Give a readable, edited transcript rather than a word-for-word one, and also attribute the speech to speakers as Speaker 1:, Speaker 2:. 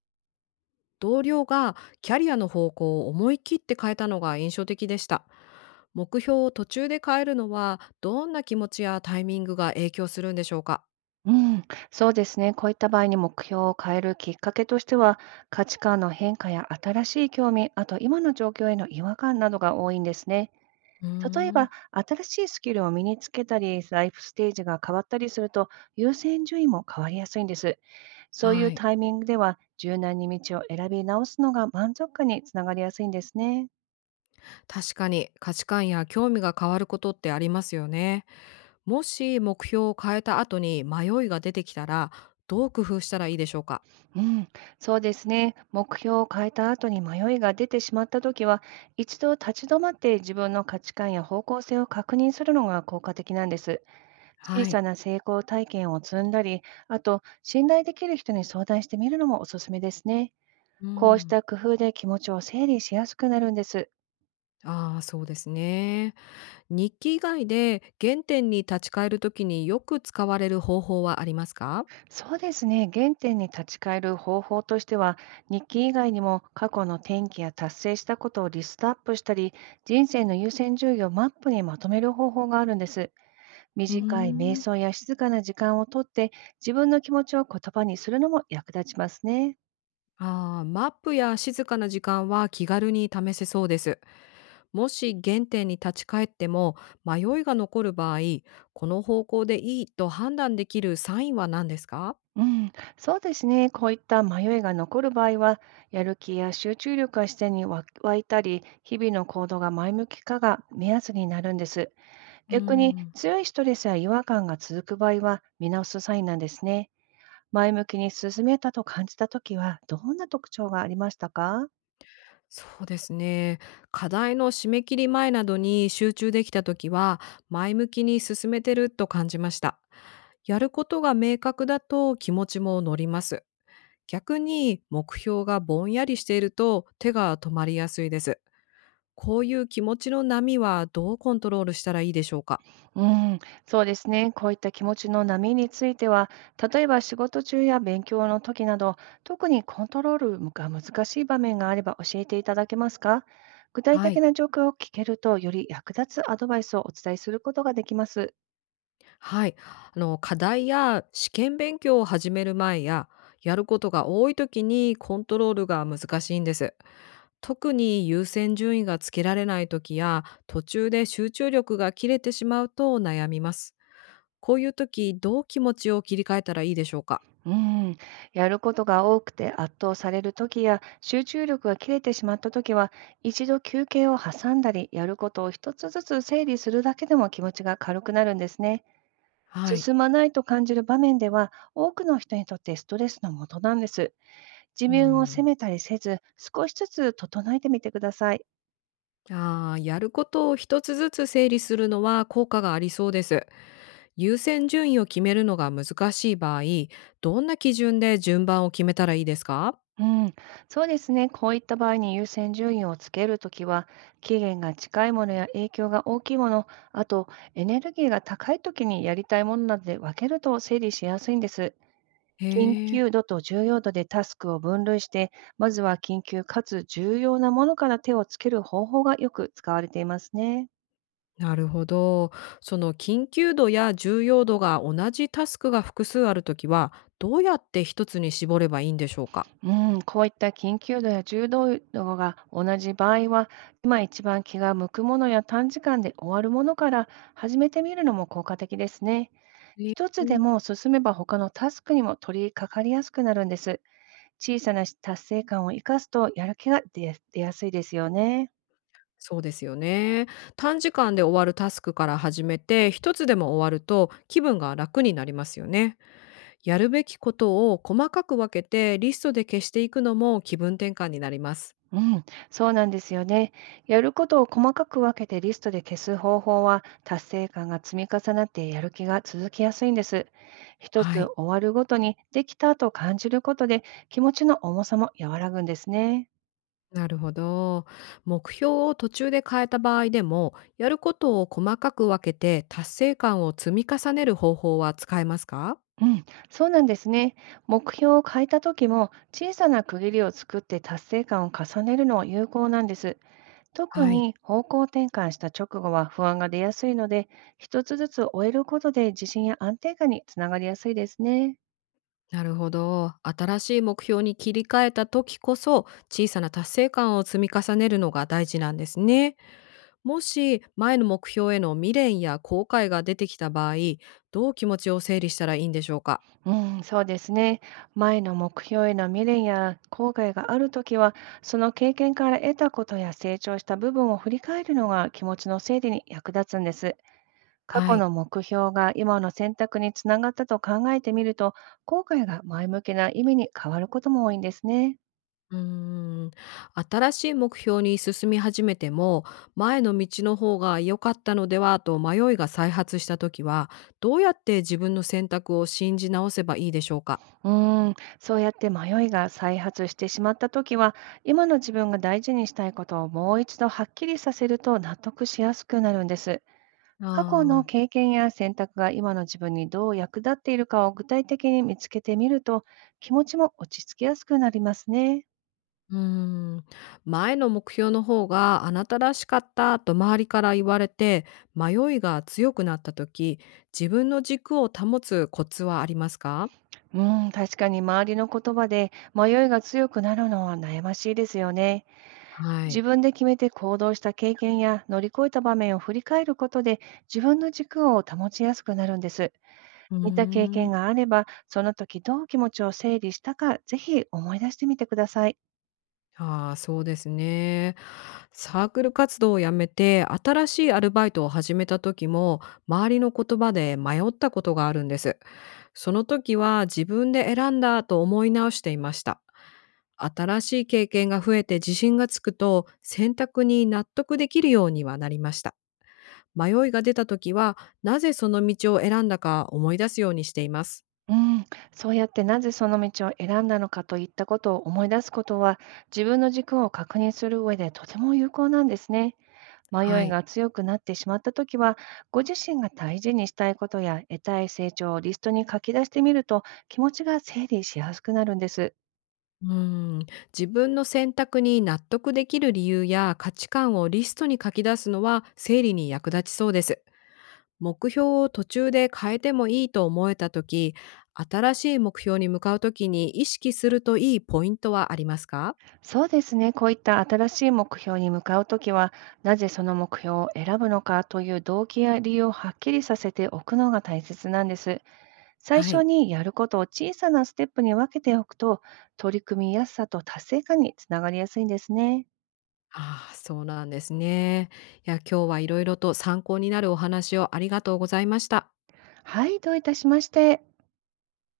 Speaker 1: 同僚がキャリアの方向を思い切って変えたのが印象的でした。目標を途中で変えるのはどんな気持ちやタイミングが影響するんでしょうか？
Speaker 2: うん、そうですね。こういった場合に目標を変えるきっかけとしては、価値観の変化や新しい興味、あと今の状況への違和感などが多いんですね。
Speaker 1: うー
Speaker 2: 例え
Speaker 1: ん。
Speaker 2: ば、新しいスキルを身につけたり、ライフステージが変わったりすると、優先順位も変わりやすいんです。そうい
Speaker 1: は
Speaker 2: う
Speaker 1: い、
Speaker 2: タイミングでは、柔軟に道を選び直すのが満足感につながりやすいんですね。
Speaker 1: 確かに価値観や興味が変わることってありますよね。もし目標を変えた後に迷いが出てきたら、どう工夫したらいいでしょうか？
Speaker 2: うん、そうですね。目標を変えた後に迷いが出てしまったときは、一度立ち止まって自分の価値観や方向性を確認するのが効果的なんです。小
Speaker 1: はい。
Speaker 2: さな成功体験を積んだり、あと、信頼できる人に相談してみるのもおすすめですね。
Speaker 1: う
Speaker 2: こうし
Speaker 1: ん。
Speaker 2: た工夫で気持ちを整理しやすくなるんです。
Speaker 1: ああ、そうですね。日記以外で原点に立ち返るときによく使われる方法はありますか？
Speaker 2: そうですね。原点に立ち返る方法としては、日記以外にも過去の転機や達成したことをリストアップしたり、人生の優先順位をマップにまとめる方法があるんです。
Speaker 1: うー
Speaker 2: 短い瞑
Speaker 1: ん。
Speaker 2: 想や静かな時間をとって、自分の気持ちを言葉にするのも役立ちますね。
Speaker 1: ああ、マップや静かな時間は気軽に試せそうです。もし原点に立ち返っても迷いが残る場合、この方向でいいと判断できるサインは何ですか？
Speaker 2: うん、そうですね。こういった迷いが残る場合は、やる気や集中力が視点に湧いたり、日々の行動が前向きかが目安になるんです。
Speaker 1: うー
Speaker 2: 逆に
Speaker 1: ん。
Speaker 2: 強いストレスや違和感が続く場合は見直すサインなんですね。前向きに進めたと感じたときはどんな特徴がありましたか？
Speaker 1: そうですね。課題の締め切り前などに集中できた時は、前向きに進めてると感じました。やることが明確だと気持ちも乗ります。逆に目標がぼんやりしていると手が止まりやすいです。こういう気持ちの波はどうコントロールしたらいいでしょうか？
Speaker 2: うん、そうですね。こういった気持ちの波については、例えば仕事中や勉強の時など、特にコントロールが難しい場面があれば教えていただけますか？具体
Speaker 1: は
Speaker 2: 的
Speaker 1: い。
Speaker 2: な状況を聞けると、より役立つアドバイスをお伝えすることができます。
Speaker 1: はい。あの、課題や試験勉強を始める前や、やることが多い時にコントロールが難しいんです。特に優先順位がつけられない時や、途中で集中力が切れてしまうと悩みます。こういう時、どう気持ちを切り替えたらいいでしょうか？
Speaker 2: うん、やることが多くて圧倒されるときや集中力が切れてしまったときは、一度休憩を挟んだり、やることを一つずつ整理するだけでも気持ちが軽くなるんですね。
Speaker 1: はい。
Speaker 2: 進まないと感じる場面では、多くの人にとってストレスの元なんです。自
Speaker 1: う
Speaker 2: 分を責
Speaker 1: ん。
Speaker 2: めたりせず、少しずつ整えてみてください。
Speaker 1: ああ、やることを一つずつ整理するのは効果がありそうです。優先順位を決めるのが難しい場合、どんな基準で順番を決めたらいいですか？
Speaker 2: うん、そうですね。こういった場合に優先順位をつけるときは、期限が近いものや影響が大きいもの、あとエネルギーが高いときにやりたいものなどで分けると整理しやすいんです。
Speaker 1: へ
Speaker 2: 緊
Speaker 1: え、
Speaker 2: 急度と重要度でタスクを分類して、まずは緊急かつ重要なものから手をつける方法がよく使われていますね。
Speaker 1: なるほど。その緊急度や重要度が同じタスクが複数あるときは、どうやって一つに絞ればいいんでしょうか？
Speaker 2: うん、こういった緊急度や重度が同じ場合は、今一番気が向くものや短時間で終わるものから始めてみるのも効果的ですね。
Speaker 1: ね、
Speaker 2: 一つでも進めば、他のタスクにも取り掛かりやすくなるんです。小さな達成感を生かすと、やる気が出やすいですよね。
Speaker 1: そうですよね。短時間で終わるタスクから始めて、一つでも終わると気分が楽になりますよね。やるべきことを細かく分けてリストで消していくのも気分転換になります。
Speaker 2: うん、そうなんですよね。やることを細かく分けてリストで消す方法は、達成感が積み重なってやる気が続きやすいんです。一
Speaker 1: は
Speaker 2: つ
Speaker 1: い。
Speaker 2: 終わるごとにできたと感じることで、気持ちの重さも和らぐんですね。
Speaker 1: なるほど。目標を途中で変えた場合でも、やることを細かく分けて達成感を積み重ねる方法は使えますか？
Speaker 2: うん、そうなんですね。目標を変えた時も、小さな区切りを作って達成感を重ねるのは有効なんです。特
Speaker 1: はい。
Speaker 2: に方向転換した直後は不安が出やすいので、一つずつ終えることで自信や安定感につながりやすいですね。
Speaker 1: なるほど。新しい目標に切り替えた時こそ、小さな達成感を積み重ねるのが大事なんですね。もし、前の目標への未練や後悔が出てきた場合、どう気持ちを整理したらいいんでしょうか？
Speaker 2: うん、そうですね。前の目標への未練や後悔があるときは、その経験から得たことや成長した部分を振り返るのが気持ちの整理に役立つんです。過
Speaker 1: は
Speaker 2: 去
Speaker 1: い。
Speaker 2: の目標が今の選択につながったと考えてみると、後悔が前向きな意味に変わることも多いんですね。
Speaker 1: うーん、新しい目標に進み始めても、前の道の方が良かったのではと迷いが再発した時は、どうやって自分の選択を信じ直せばいいでしょうか？
Speaker 2: うーん、そうやって迷いが再発してしまったときは、今の自分が大事にしたいことをもう一度はっきりさせると納得しやすくなるんです。過去の
Speaker 1: ああ、
Speaker 2: 経験や選択が今の自分にどう役立っているかを具体的に見つけてみると、気持ちも落ち着きやすくなりますね。
Speaker 1: うーん、前の目標の方があなたらしかったと周りから言われて、迷いが強くなった時、自分の軸を保つコツはありますか？
Speaker 2: うん、確かに周りの言葉で迷いが強くなるのは悩ましいですよね。
Speaker 1: は
Speaker 2: 自
Speaker 1: い。
Speaker 2: 分で決めて行動した経験や乗り越えた場面を振り返ることで、自分の軸を保ちやすくなるんです。
Speaker 1: うー
Speaker 2: 似た経験
Speaker 1: ん。
Speaker 2: があれば、その時どう気持ちを整理したか、ぜひ思い出してみてください。
Speaker 1: ああ、そうですね。サークル活動を辞めて、新しいアルバイトを始めた時も、周りの言葉で迷ったことがあるんです。その時は自分で選んだと思い直していました。新しい経験が増えて自信がつくと、選択に納得できるようにはなりました。迷いが出た時は、なぜその道を選んだか思い出すようにしています。
Speaker 2: うん、そうやってなぜその道を選んだのかといったことを思い出すことは、自分の軸を確認する上でとても有効なんですね。
Speaker 1: は
Speaker 2: 迷い
Speaker 1: い。
Speaker 2: が強くなってしまったときは、ご自身が大事にしたいことや得たい成長をリストに書き出してみると、気持ちが整理しやすくなるんです。
Speaker 1: うん、自分の選択に納得できる理由や価値観をリストに書き出すのは整理に役立ちそうです。目標を途中で変えてもいいと思えた時、新しい目標に向かう時に意識するといいポイントはありますか？
Speaker 2: そうですね、こういった新しい目標に向かうときは、なぜその目標を選ぶのかという動機や理由をはっきりさせておくのが大切なんです。最
Speaker 1: は
Speaker 2: 初
Speaker 1: い。
Speaker 2: にやることを小さなステップに分けておくと、取り組みやすさと達成感につながりやすいんですね。
Speaker 1: ああ、そうなんですね。いや、今日はいろいろと参考になるお話をありがとうございました。
Speaker 2: はい、どういたしまして。